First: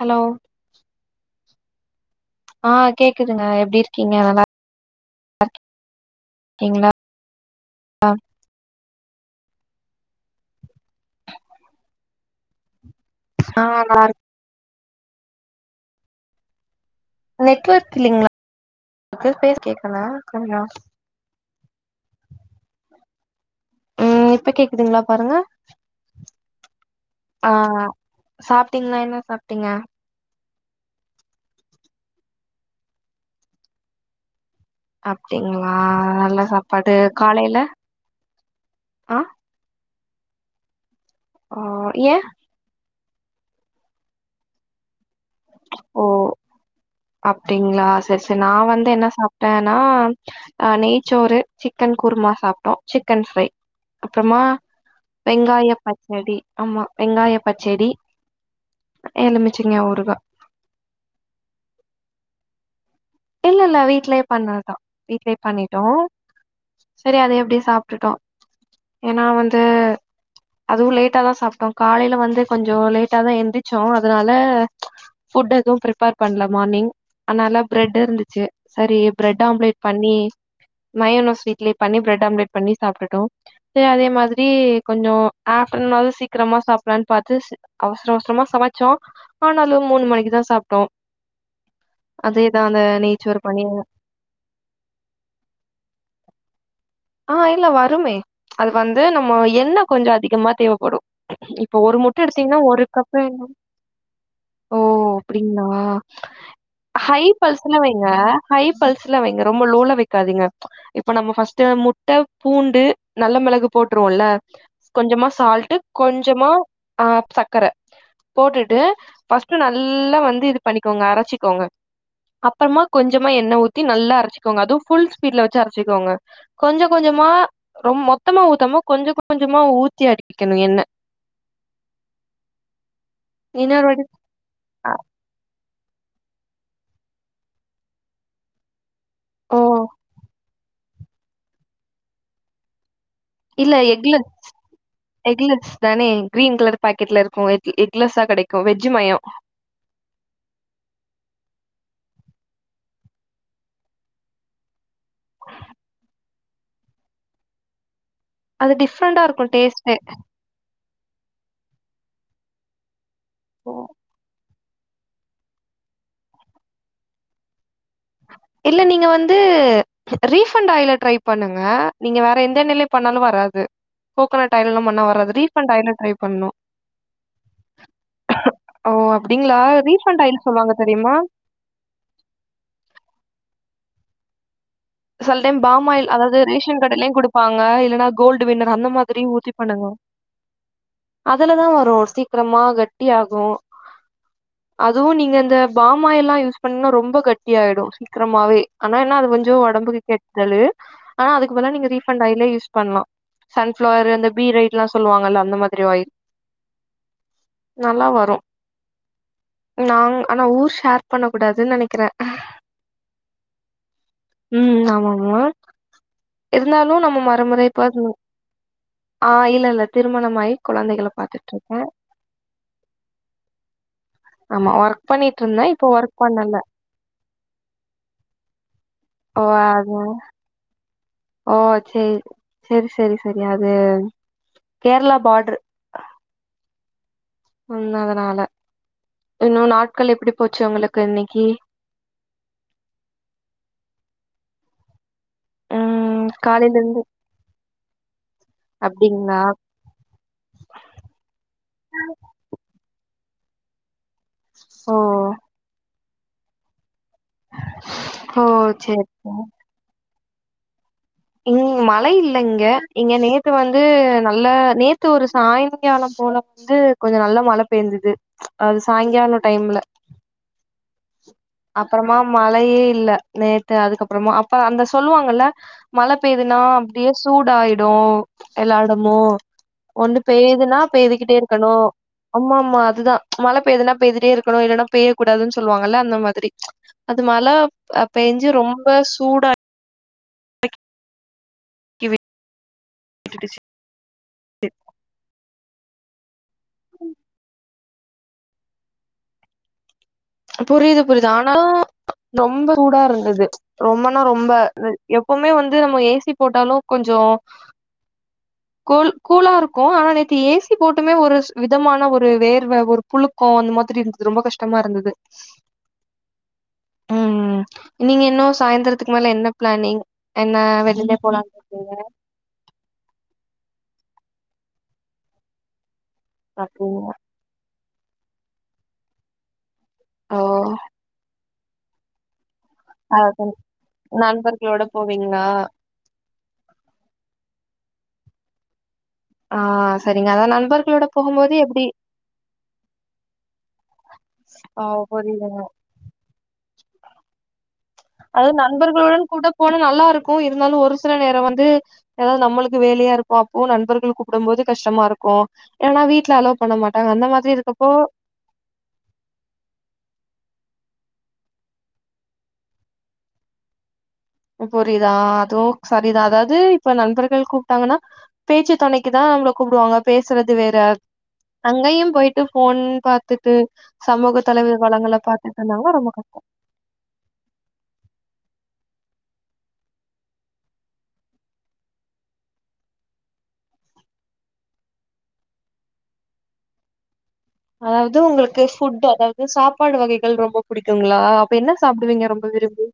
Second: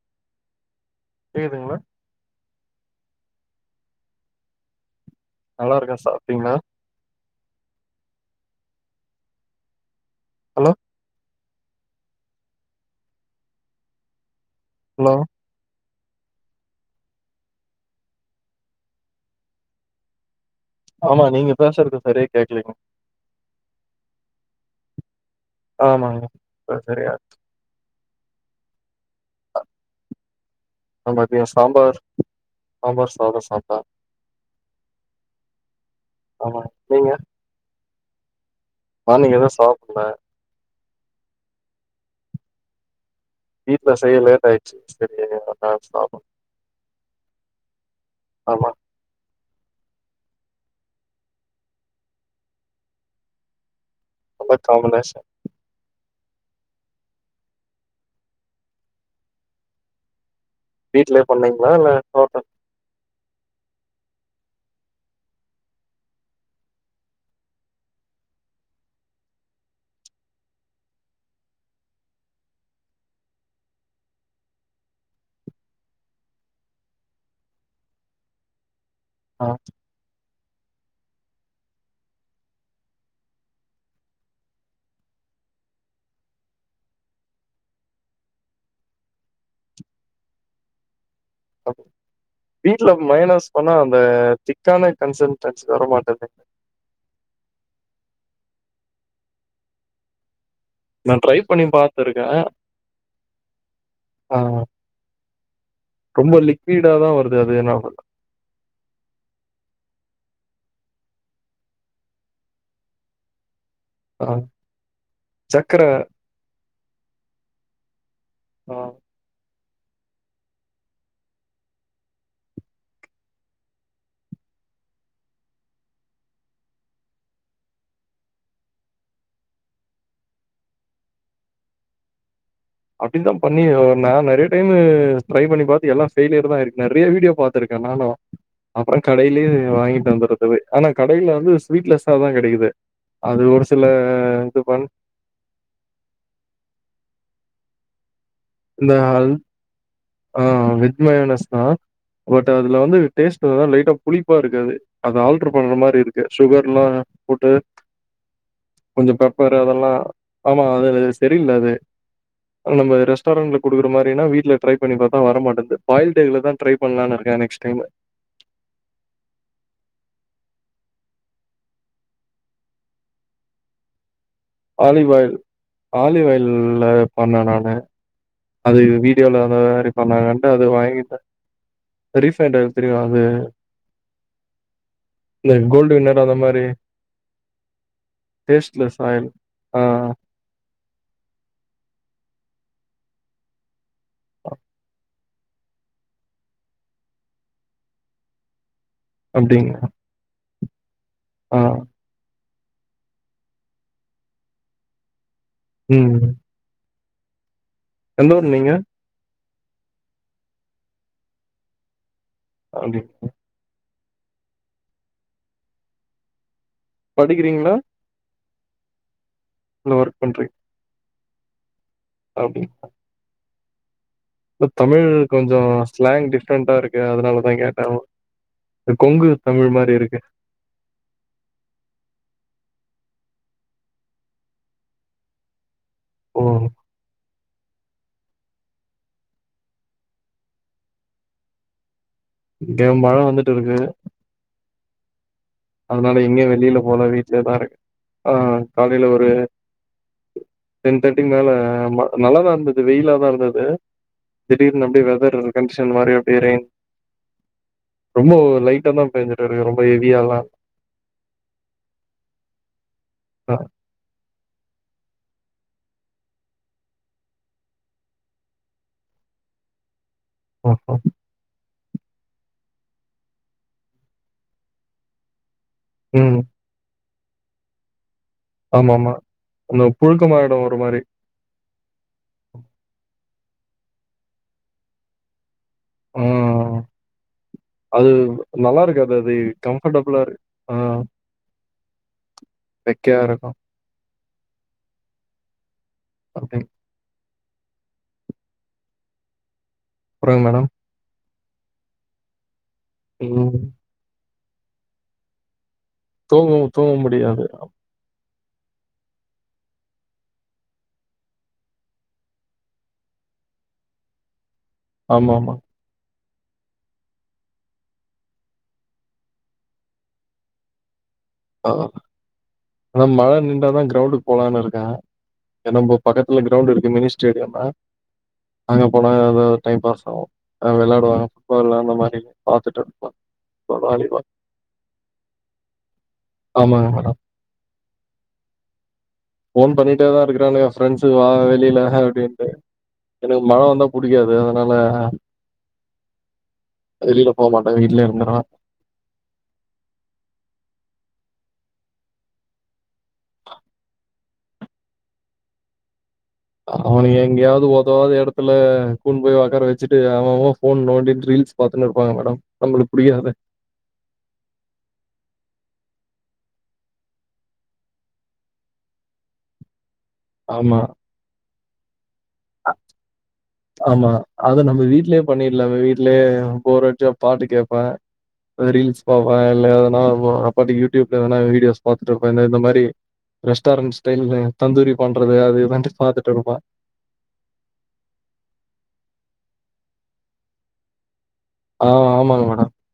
Hello கேக்துங்களா. ஆ கேக்குதுங்க எப்டி இருக்கீங்க நல்லா [inaudible] நல்லா இருக்க. சாப்பிட்டீங்ளா நீங்கெல்லா ஹலோ ச [unintelligible] ஹலோ நெட்வர்க் இல்லேங்களா [inaudible] கு பேஸ் கேக்கல கொஞ்சோ ஆமா நீங்க பேசறது பெரியா கேக்குலீங்கோ உம் இப்ப கேக்குதுங்களா பாருங்க ஆமாங்க இப்ப சரியாருக் ஆ சாப்டீங்களா என்ன சாப்டீங்க நா மதியோ சாம்பார் சாம்பார் சாதோ சாப்ட அப்டிங்களா நல்ல ஆமாங்க சாப்பாடு நீங்க காலையில ஆ இப்பதா சாப்டே ஆ ஏ வீட்ல செய்ய லேட் ஆயிடுச்சு செரி [unintelligible] சாப்ட அப்டீங்களா செரி செரி நா வந்து என்ன சாப்ட் ஆ நா நெய்ச்சோறு சிக்கன் குருமா சாப்ட்டோ சிக்கன் ஃப்ரை அப்றோமா நல்ல காம்பினேஷன் வெங்காய பச்சடி ஆமா வெங்காய பச்சடி எலுமிச்சங்க ஊருகா வீட்லயே பண்ணீங்களா இல்ல ஹோட்டல் இல்ல இல்ல வீட்லயே பண்ணதுதா வீட்லயே பண்ணிட்டோ செரி அத எப்டியோ சாப்டிட்டுட்டோ ஏன்னா வந்து அதுவு லேட்டாதா சாப்ட்டோ காலையில வந்து கொஞ்சோ லேட்டாதா எந்திரிச்சோ அதனால ஃபுட் எதுவு பிரிபேர் பண்ல மார்னிங் அதனால ப்ரெட் இருந்துச்சு செரி ப்ரெட் ஆ ஆம்லேட் பண்ணி மயோனஸ் வீட்லயே பண்ணி ப்ரெட் ஆம்லெட் பண்ணி சாப்டுட்டோ சே அதே மாதிரி கொஞ்சோ ஆஃப்டர்நூன் ஆவது சீக்கரமா சாப்பலான் பாத்து ஸ் அவசர அவசரமா சமச்சோ ஆனாலு மூணு மணிக்குதா சாப்ட்டோ வீட்ல நெய்ச்சோறு மையனஸ் பண்ணி பண்ணா அந்த திக்கான கன்சன்டன்சி வர மாட்டேது ஆ இல்ல வருமே அது வந்து நம்ம எண்ண கொஞ்சோ அதிகமா தேவப் படும் நா ட்ரை பண்ணி இப்ப ஒரு பாத்துருக்கே முட்ட எடுத்தீங்கன்னா ஒரு கப்பு எண் ஆ ஓ அப்டிங்களா ரொம்ப லிக்விடா தா ஹய் வருது அது என்ன பல்ஸ்ல வைங்க ஹய் பல்ஸ்ல்ல வைங்க ரொம்ப லோல வெக்காதீங்க இப்ப நம்ம ஃபர்ஸ்ட்டு முட் ட்ட பூண்டு நல்ல மிளகு போட்டுருவோல்ல ஆ கொஞ்சமா சால்ட்டு சக்கர கொஞ் ஞ்சமா அ சக்கர போட்டுட்டு் ஆ பஸ் ட்டு நல்லா வந்து இது பண்ணிக்கோங்க அரச்சிக்கோங்க அப்பறமா கொஞ்சமா எண்ணெ ஊத்தி நல்லா அரச்சுக்கோங்க அது ஃபுல் ஸ்பீட்ல வெச்சு அரச்சிக்கோங்க கொஞ்ச கொஞ்சமா ரொம் மொத்தமா ஊத்தாம கொஞ்ச கொஞ்சமா ஊத்தி அடிக்கிகணு எண்ண அப்டின் தா பண்ணி இன்னொரு வாட்டி நா நெறே டைமு அ ட்ரை பண்ணி பாத்து எல்லா ஃபய்லியர் தா ஆயிருக்கு நெறைய வீடியோ பாத்துருக்கே நானு அப்பறோ கடைலியே ஓ வாங்கிட்டு வந்தரது போய் ஆனா கடையில வந்து ஸ்வீட்லெஸ்ஸாதா கெடைக்குது அது ஒரு சில இது பண் எக்குலெஸ் தானே கிரீன் கலர் பாக்கெட்ல இருக்கு எக் எக்லெஸ்ஸா கெடைக்கு வெஜ் இந்த மயம். ஆள் ஆ வெஜ் மயனஸ் பட் அதுல வந்து டேஸ்ட் தா லைட்டா புளிப்பா இருக் அது அது ஆல்டர் பண்ற மாரி இருக்கு சுகர்ல்லா போட்டு அது கொஞ்சோ டிஃப்ரெண்டா இருக்கு பெப்பரு அதெல்லா டேஸ்ட்டே. ஆமா அது அது செரியில்ல அது நம்ப ரெஸ்டாரன்ட்ல குடுக்குற மாரினா வீட்ல ட்ரை பண்ணிபாத்தா வர மட்டேங்குது பாயில் டாய்ல தா ட்ரை பண்ணலானு இருக்கே நெக்ஸ்ட் டைம்மு இல்ல நீங்க வந்து ரீஃபண்ட் ஆயில ட்ரை பண்ணுங்க நீங்க வேற எந்த எண்ணையில பண்ணாலு வராது coconut oil olive oil olive ஆயில்ல பண்ணே நானு அது ஓ வீடியோல அந்த அப்டிங்களா? மாரி ரீஃபண்ட் ஆயில் பண்ணாங்கன்ட்டு அது சொல்லுவாங்க தெரியுமா? வாங்கிட்டே ரீசண்ட் அது தெரியு அது சில இந்த டைம் கோல்டு பாமாயில் வின்னர் அந்த அதாவது மாரி ரேஷன் கடைலையு குடுப்பாங்க இல்லன்னா கோல்டு வின்னர் அந்த டேஸ்ட்லெஸ் மாதிரி ஆயில் ஊத்தி ஆ பண்ணுங்க அதுல தா வரு சீக்கிரமா கட்டி ஆகு அதுவு நீங்க இந்த பாமாயில்லா யூஸ் பண்ணிங்னா ரொம்ப கட்டி ஆயிடு சீக்கிரமாவே ஆனா என்ன அது கொஞ்சோ அப்டிங்க உடம்புக்கு கெடுதலு ஆனா அதுக்கு ஆ பதில்ல நீங்க ரீஃபண்ட் ஆயிலே யூஸ் பண்லா சன்ஃப்ளவர் அந்த பீ ரைட்லா சொல்லு வாங்கல்ல அந்த மாரி ம் நல்லா எந்த வரு ஊர் நீங்க நா ஆனா ஊர் ஷேர் பண்ண கூடாதுன்னு நினைக்கிறே கண்டிப்பா உம் ஆம் ஆமாங்மா இருந்தாலு நம்ம படிக்கிறீங்களா மறைமுறைப் பா ஆஹ் இல்ல இல்ல திருமணமாய் குழந்தைகள பாத்துட்டு இருக்கே அப்புடி இ ஆமா தமிழ் ஒர்க் பண்ணிட்டு கொஞ்சோ இருந்தே இப்போ ஒர்க் ஸ்லாங் பண்ணல டிஃப்ரண்ட்டா இருக் அதனாலதா கேட்டே நா கொங்கு ஓ தமிழ் அது மாரி இருக்கு ஓ சரி சரி சரி சரி அது கேரளா பார்டரு ஓ உள்ள அதனால இன்னு நாட்கள் எப்படி போச்சு உங்களுக்கு இன்னைக்கு இங்க மழ வந்துட்டு இருக்கு அதனால ம் எங்கயு காலையில வெளில இருந்து போல வீட்டுலதா இருக்கே ஆஹ் காலையில ஒரு அப்டிங்களா டென் தேர்ட்டி மேல நல்லாதா இருந்தது வெயிலாதா இருந்தது திடீர்னு ஓ அப்டியே வெதர் கண்டிஷன் மாரி அப்டியே ரெயின் ரொம்ப ஓ லைட்டா சேரி தா பேஞ்சட்டு இருக்கு ரொம்ப ஹெவியால்லா ம் மழை இல்ல இங்க இங்க நேத்து அ வந்து நல்லா நேத்து ஒரு சாயந் சாய்ங்காலோ போல வந்து கொஞ்ச நல்ல மழ பேஞ்சுது அது சாய்ங்காலோ டைம்ல ஓஹ அப்றமா மழயே இல்ல நேத்து அதுக்கப்றமா அப்ப அந்த சொல்லுவாங்ல்ல மழ ம். பெய்துனா அப்டியே சூடாயிடு எல்லா ஆமாமா. எடமு அந்த ஒண்ணு புழுக்கமாயிடும் ஒரு பெய்யுதுன்னா மாரி. பெய்துக்கிட்டே இருக்கணு ஆமா ஆமா அதுதா மழைபெய்துனா பெய்திட்டே இருக்கணு இலன்னா பெய்ய கூடாதுனு சொல்லுவாங்கல்ல அந்த ஆ மாரி அது மழ பேஞ்சு ரொம்ப சூடா கம்ஃபட்டபுளா இருக்கு ஆஹ் வெக்கயா இருக்கு விட்டுடுச்சு [inaudible] அப்புறம் மேடம்? புரிது புரிது ஆனா ரொம்ப ரூடா இருந்துது ம். ரொம்பனா ரொம்ப எப்போமே வந்து நம்ம ஏசி தூங்குவோ போட்டாலு தூங்க கொஞ்சோ முடியாது கூல் கூலா இருக்கு ஆனா நேத்தி ஏசி போட்டுமே ஒரு விதமான ஒரு வேர்வ ஒரு புழுக்கோ அந்த மாரி இருந்துது ரொம்ப கஷ்டமா இருந்துது ஆமாமா. ம் நீங்க இன்னு சாய்ந்துரத்துக்கு மேல என்ன ப்ளானிங் என்ன வெளில போலா ஆ அதா மழ நிண்டாதா க்ரௌண்டுக்கு போலான்னு இருக்கே என்னபோ பக்கத்துல க்ரௌண்ட் இருக்கு பாக்குறீங்க மினிஸ்டர் எரியாதா அங்க போனா டைம் பாஸ் ஆவு ஓ விளயாடுவாங்க ஃபுட்பால் அந்த மாரி பாத்துட்டு அது சேரி வாலிபால். நண்பர்களோட போவீங்ளா ஆமாங்க மேடம் ஆ ஃபோன் பண்ணிட்டே தா சரிங்க அதா இருக்றானுங்க நண்பர்களோட ஃப்ரெண்ட்ஸுங்க வா போகும்போது வெளியில எப்டி அப்டின்ட்டு எனக்கு மழ வந்தா புடிக்காது அதுனால இல்லங்க வெளியில போமாட வீட்லே இருக் அது நண்பர்களுடன் கூட போன நல்லா இருக்கு இருந்தாலு ஒரு சில நேரோ வந்து ஏதாது நம்பளுக்கு வேலையா இருக்கு அப்போவு நண்பர்கள் கூப்டு போது கஷ்டமா இருக்கு எனா வீட்டுல அளோ அவுனுங்க எங்கயாவது ஒதவாத இடத் துல்ல கூன்டு போய் வொக்கார வச்சிட்டு அவ அவ ஃபோன் நோண்டிடு ரீல்ஸ் பாத்துன்னு இருப்பாங்க மேடம் நம்பள்கு புடிக்காத புரியுதா அதுவு சரிதா அதாது இப்ப நண்பர்கள் கூப்ட்டாங்கன்னா பேச்சு தொணைக்கு தா நம்பள கூப்டுவாங்க பேசுறது வேற ஆமா அங்கேயு போயிட்டு ஃபோன் பாத்துட் டு ஆமா சமூக அத தலைவ வளங்கள பார்துட்டு இருந்தாங்கனா ரொம்ப கஷ்டோ போறச்சே பாட்டு கேட்ப ரீல்ஸ் பாப்ப இல்ல எதனா ஆ பாட்டுக்கு யூடியூப்ல எதுனா வீடியோஸ் பாத்துட்டு இருப்பே இந்த இந்த மாரி ரெஸ்டாரன்ட் ஸ்டைல்ல தந்தூரி பண்றது அது இதுட்டு பாத்துட்டு இருப்ப அதாவது உங்கள்க்கு ஃபுட் அதாவது சாப்பாடு வகைகள் ரொம்ப புடிக்குங்ளா அப்ப என்ன ஆ சாப்டுவீங்க ஆமாங்க ரொம்ப மேடம் விரும்பி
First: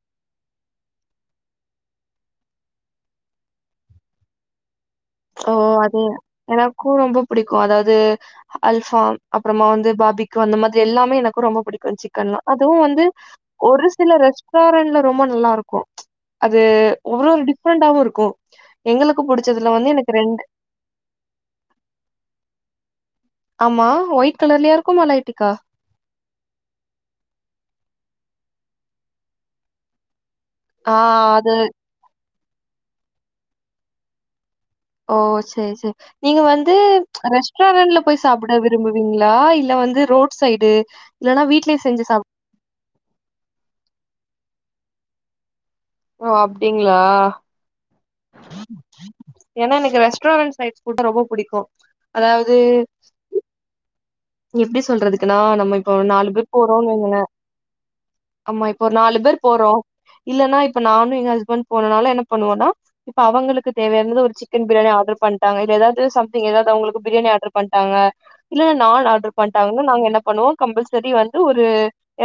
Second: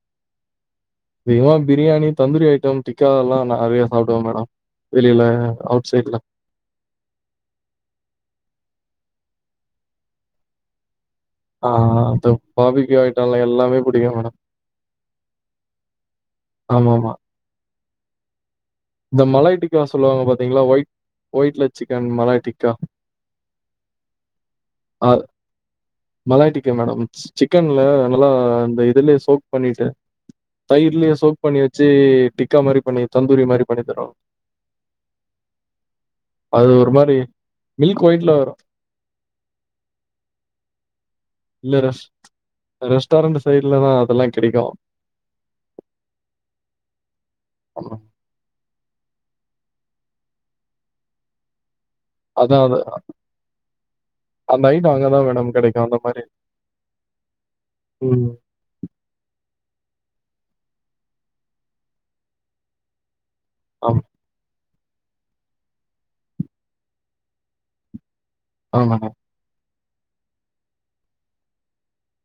அதிகமா பிரியாணி தந்தூரி ஐட்டம் டிக்கல்லா நெறைய சாப்டுவே மேடம் வெளில ஓ அவுட் அது சைட்ல எனக்கு ரொம்ப புடிக்கு அதாது அல்ஃபா அப்றமா வந்து பாபிக்கு அந்த மாரி எல்லாமே எனக்கு ரொம்ப ஆ புடிக்கு அந்த சிக்கன்லா அதுவு பாபிக்யூ வந்து ஐட்டம்ல எல்லாமே ஒரு சில பிடிக்கும் மேடம். ரெஸ் டாரன்ல ரொம்ப நல்லா இருக்கு அது ஆமாமா. ஒவ்வொரு டிஃப்ரெண்டாவு இருக்கு இந்தமலாய் டிக்கா சொல்லுவாங்க பாத்தீங்களா ஒயிட் ஒயிட்ல சிக்கன் மலாய் டிக்கா ஆமா ஒயிட்கலர்லயா இருக்கு மலாய்டிக்கா மலாய்டிக்கா மேடம் சிக்கன்ல நல்லா இந்த இதுலா சோக் பண்ணிட்டு ஆ தயிர்லே சோக் அது பண்ணி வச்சு டிக்கா மாரி பண்ணி தந்தூரி மாரி பண்ணி தருவாங்க ஓ சேரி சேரி நீங்க அது வந்து ஒரு மாரி ரெஸ்டாரண்ட்ல மில்க் போய் ஒயிட்ல சாப்பிட வரும். வி ரும்புவீங்களா இல்ல வந்து ரோட் சைடு இல்லனா வீட்டுலயே செஞ்சு சாப் ரெஸ்டாரண்டு சைடுலதா அதெல்லா கேடைக்கு ஒ அப்டிங்களா ஆமா ஏன்னா எனக்கு ரெஸ்டாரன்ட் சைட் புட் ரொம்ப பிடிக்கு அதாவது அதான் [inaudible] எப்டி ஐட்டம் அங்க தான் சொல்றதுக்குன்னா மேடம் நம்ப கிடைக்கும். இப்ப அந்த மாரி. நாலு பேரு போறோனு வைங்களே ம். ஆமா இப்போ நாலு பேரு போறோ இல்லனா இப்ப நானு எங்க ஹஸ்பண்ட் போனனால என்ன பண்ணுவோன்னா இப்ப அவங்களுக்கு கு ஆமா. தேவையாருந்துது ஒரு சிக்கன் பிரியாணி ஆர்ட்ரு பண்ட்டாங்க இல்ல எதாவது சம்த்திங் எதாது அவுங்குளுக்கு பிரியாணி ஆர்ட்ரு பண்ட்டாங்க இல்லல ஆமாங்க. நான் ஆர்ட்ரு பண்ட்டாங்க நாங்க என்ன பண்ணுவோ கம்பல்செரி வந்து ஒரு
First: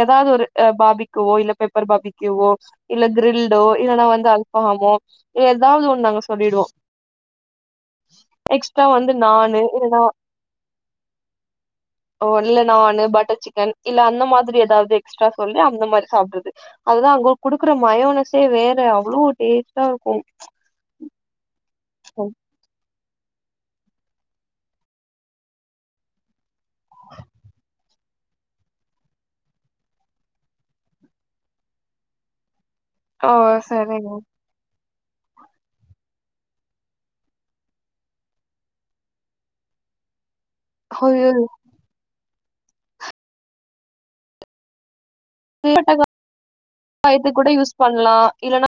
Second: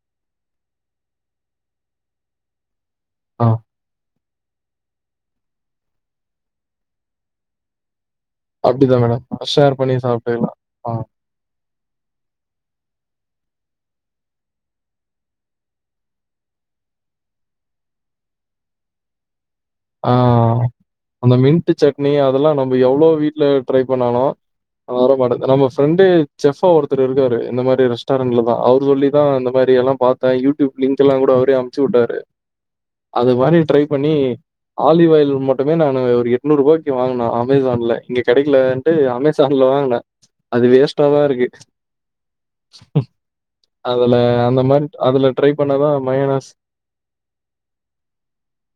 எதாது ஒரு பாபிக்குவோ இல்ல பெப்பர் பாபிக்யுவோ இல்ல ஆ. க்ரில்டோ இல்லன்னா வந்து அல்பாமோ எதாது ஒண்ணு நாங்க சொல்லிடுவோ அப்டிதா வந்து மேடம் நானு ஷேர் பண்ணி இல்லன்னா சாப்ட்டுக்லா ஓ இல்ல நானு பட்டர் சிக்கன் இல்ல அந்த மாதிரி எதாவது எக்ஸ்ட்ரா சொல்லி அந்த மாரி சாப்ட்றது அதுதா அங்க குடுக்குற மயோனைசே வேற அவ்ளோ டேஸ் ஆ அந்த மின்ட்டு சட்னி அதல்லா நம்ம எவ்ளோ வீட்ல ட்ரை பண்ணாலு அ வர மாட்டது நம்ம ஃப்ரெண்டு செஃபா ஒருத்தரு இருக்காரு இந்த மாரி ரெஸ்டாரண்ட்ல தா அவுரு சொல்லிதா இந்த மாரி எல்லாம் பாத்தா யூட்யூப் லிங்க் எல்லா கூட அவுரே அம்ச்சு உட்டாரு ஓ அது மாரி ட்ரைப் சரிங்க பண்ணி ஆலிவ் ஆயில் மட்டுமே நானு ஒரு எட்நூரூபாய்க்கு வாங்குன அமேசான்ல இங்க கெடைக்லன் ட்டு அமேசான்ல வாங்ன அது வேஸ்ட்டா தா ஐயோ, இருக்கு அதுல அந்த மாரி அதுல ட்ரை பண்ணாதா மயோனஸ் வய்த்துக் கூட யூஸ் பண்லாம் இல்லனா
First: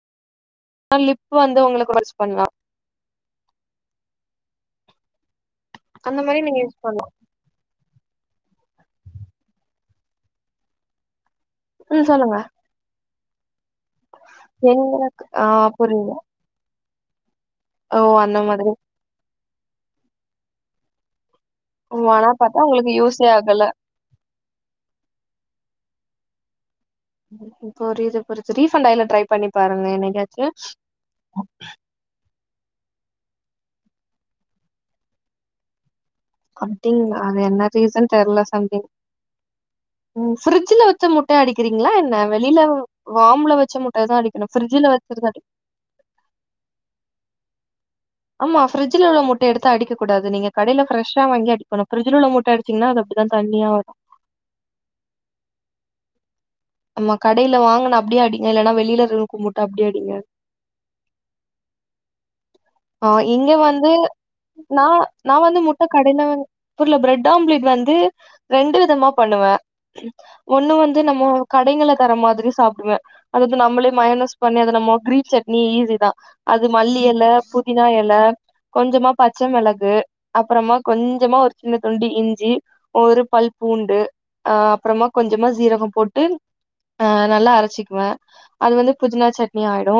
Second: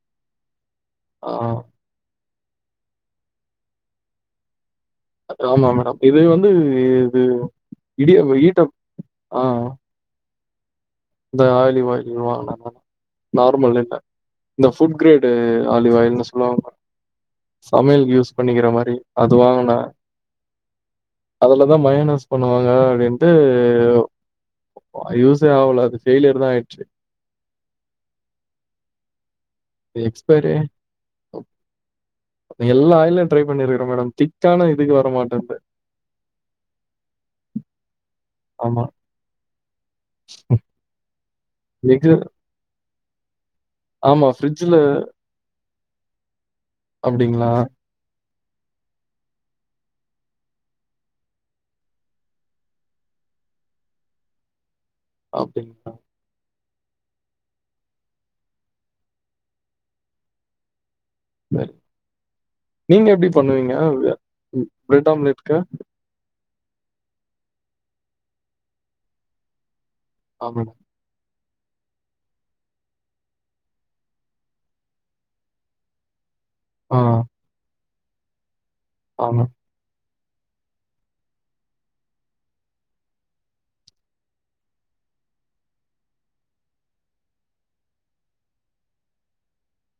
ஆ லிப் வந்து உங்களுக்கு [unintelligible] ஸ் பண்லா ஆமா மேடம் இது அந்த மாரி வந்து நீங்க யூஸ் பண்லா இது இடியாம ஈட்டப் ஆ இந்த ம் ஆலிவாய்லியு சொல்லுங்க வாங்னாங்க நார்மல் இல்ல இந்த ஃபுட் எங்களுக்கு கிரேடு ஆ ஆலிவ் புரியுது ஆயில்னு சொல்வாங்க ஓ சமயல்க்கு யூஸ் அந்த பண்ணிக்கிற மாதிரி மாரி அது வாங்கனா அதுலதா ஓ, ஆனா மையோனஸ் பாத்தா பண்ணுவாங்க உங்களுக்கு யூஸே அப்டின்ட்டு ஆகல யூஸே ஆவல அது ஃபெய்லியர் தா ஆயிட்ச்சி புரிது புரிது ரீஃபண்ட் ஆயில்ல ட்ரைப் பண்ணி பாருங்க என்னைக்காச்சு எக்ஸ்பைரி எல்லா ஆயில்லயு ட்ரைப் பண்ணிருக்குற மேடம் திக்கான இதுக்கு வர மாட்டான்து அப்டிங்ளா அது என்ன ரீசன் தெர்ல ஆமா சம்திங் ம் ஃப்ரிட்ஜில வெச்ச முட்டய அடிக்கிறிங்ளா எக்கு என்ன வெளில வாம்ல வெச்ச முட் அதாதா ஆமா அடிக்கணு ஃப்ரிட்ஜ்ல ஃப்ரிட்ஜில வச்சரத அடி அப்டிங்ளா ஆமா ஃப்ரிட்ஜில உள்ள முட்டய எடுத்து அடிக்க கூடாது நீங்க கடைல ஃபிரஷ்ஷா வாங்கி அடிக்கணு ஃப்ரிட்ஜ்ல உள்ள முட்ட அடி சிங்னா அது அப்டிதா தண்ணியா வரும் அப்டிங்ளா ஆமா கடைல வாங்குன அப்டியே அடிங்க இல்லனா வெளிலருருக்கு முட்ட அப்டியே அடிங்க சரி ஆ நீங்க எப்டி இங்க பண்ணுவீங்க வந்து நா பிரெட் நா ஆம்லெட்க்கு வந்து முட்ட கடைல வந் புர்ல பிரெட் ஆம்லேட் வந்து ரெண்டு விதமா பண்ணுவே ஆ ஒண்ணு மேடம் வந்து நம்மோ கடைங்கல்ல தர மாதுரி சாப்டுவே அதாவ்து நம்மளே மையனஸ் பண்ணி அத நம்மோ கிரீன் சட்னி ஈஸி தா அது ஆ மல்லி எல புதினா எல கொஞ்சமா ஆமா பச்ச மெளகு அப்றமா கொஞ்சமா ஒரு சின்ன துண்டு இஞ்சி ஒரு பல் பூண்டு அ அப்றமா கொஞ்சமா சீரகம் போட்டு ஆ நல்லா அரச்சிக்குவே அது வந்து புதினா சட்னி ஆய்டு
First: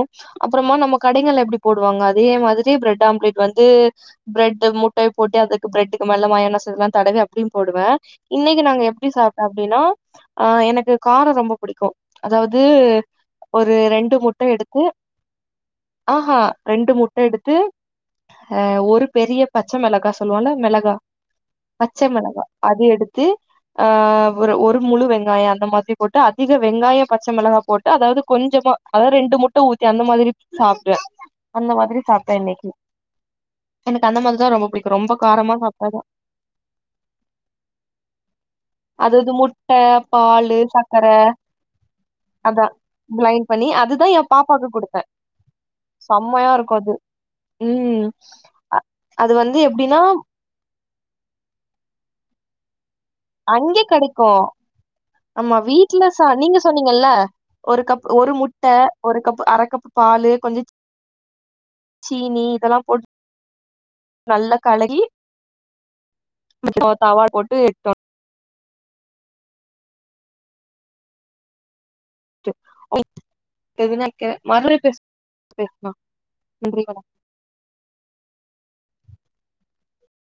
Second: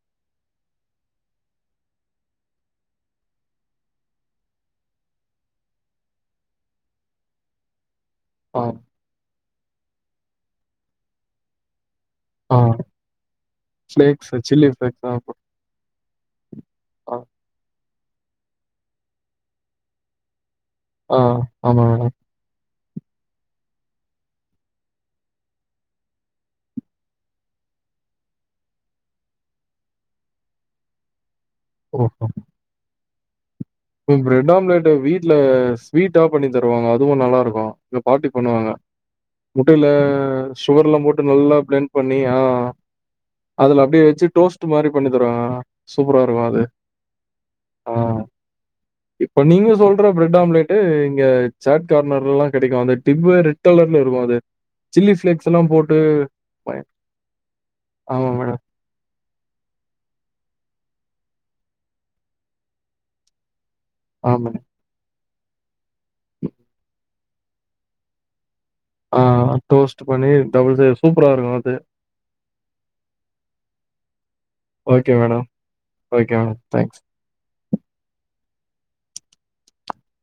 அப்றமா நம்ம கடைங்கல்ல எப்டி போடுவாங்க அதே மாதிரி பிரெட் ஆம்லெட் வந்து ப்ரெட்டு முட்டய போட்டு அதுக்கு ப்ரெட்டுக்கு மேல மயானஸ்ஸூல்லா தடவி அப்டியு போடுவே இன்னைக்கு ஆ நாங்க எப்டி சாப்ட்டோ அப்டின்னா அ எனக்கு காரோ ரொம்ப புடிக்கு ஆ அதாவ்து ஒரு ரெண்டு ஃபிளேக்ஸ் முட்ட சில்லி எடுத்து ஃபிளேக்ஸ் ஆ ஹா ரெண்டு முட்ட ஆ எடுத்து ஆ ஒரு பெரிய பச்ச மெளகா சொல்வோன்ல மெளகா ஆ ஆமா பச்ச மேடம் மெளகா அது எடுத்து ஆ ஒரு ஒரு முழு வெங்காயோ அந்த மாதிரி போட்டு அதிக வெங்காய பச்ச மொளகா போட்டு அதாவ்து கொஞ்சமா அதாவ்து ரெண்டு முட்ட ஊத்தி அந்த மாதிரி சாப்டுவே அந்த மாதிரி ஓ சாப்ட்டே இன்னிக்கி ம் ப்ரெட் ஆம்லேட்டு ரொம்ப வீட்ல காரமா சாப்ட்டாதா ஸ்வீட்டா பண்ணி தருவாங்க அதுவு நல்லாருக்கு எங்க பாட்டி பண்ணுவாங்க அதாவது முட்ட முட்டைல பாலு சுகர்லா சக்கர போட்டு நல்லா ப்ளேண்ட் பண்ணி ஆ அதா பிளைண்ட் பண்ணி அதுல அதுதா அப்டியே எ வெச்சு பாப்பாக்கு டோஸ்ட்டு மாரி குடுத்தே பண்ணி தருவாங்க சூப்பரா இருக்கு அது ஆ ம் அ இப்ப நீங்க சொல்ற ப்ரெட் ஆம்லெட்டு இங்க சாட் கார்னர்லலா கெடைக்கு வந்துட் அங்கே கடைக்கு சில்லி ஆமா ஃபிளேக்ஸ்லாம் போட்டு வீட்ல ச நீங்க பயங் சொன்னீங்கல்ல ஒரு கப் ஆமா ஒரு மேடம். முட்ட ஒரு கப்பு அர கப்பு பாலு கொஞ்சோ சீனி இதல்லா போட்டு ஆமா நல்லா மேடம். கலகி தவால போட்டு எட்டோ ஆ டோஸ்ட்டு பண்ணி டபுள் சைட் சூப்பரா இருக்கு அது [inaudible] எதுனா மறுபடி பேச ஓகே மேடம். பேசலா ஓகே மேடம். நன்றி தேங்க்ஸ். வணக்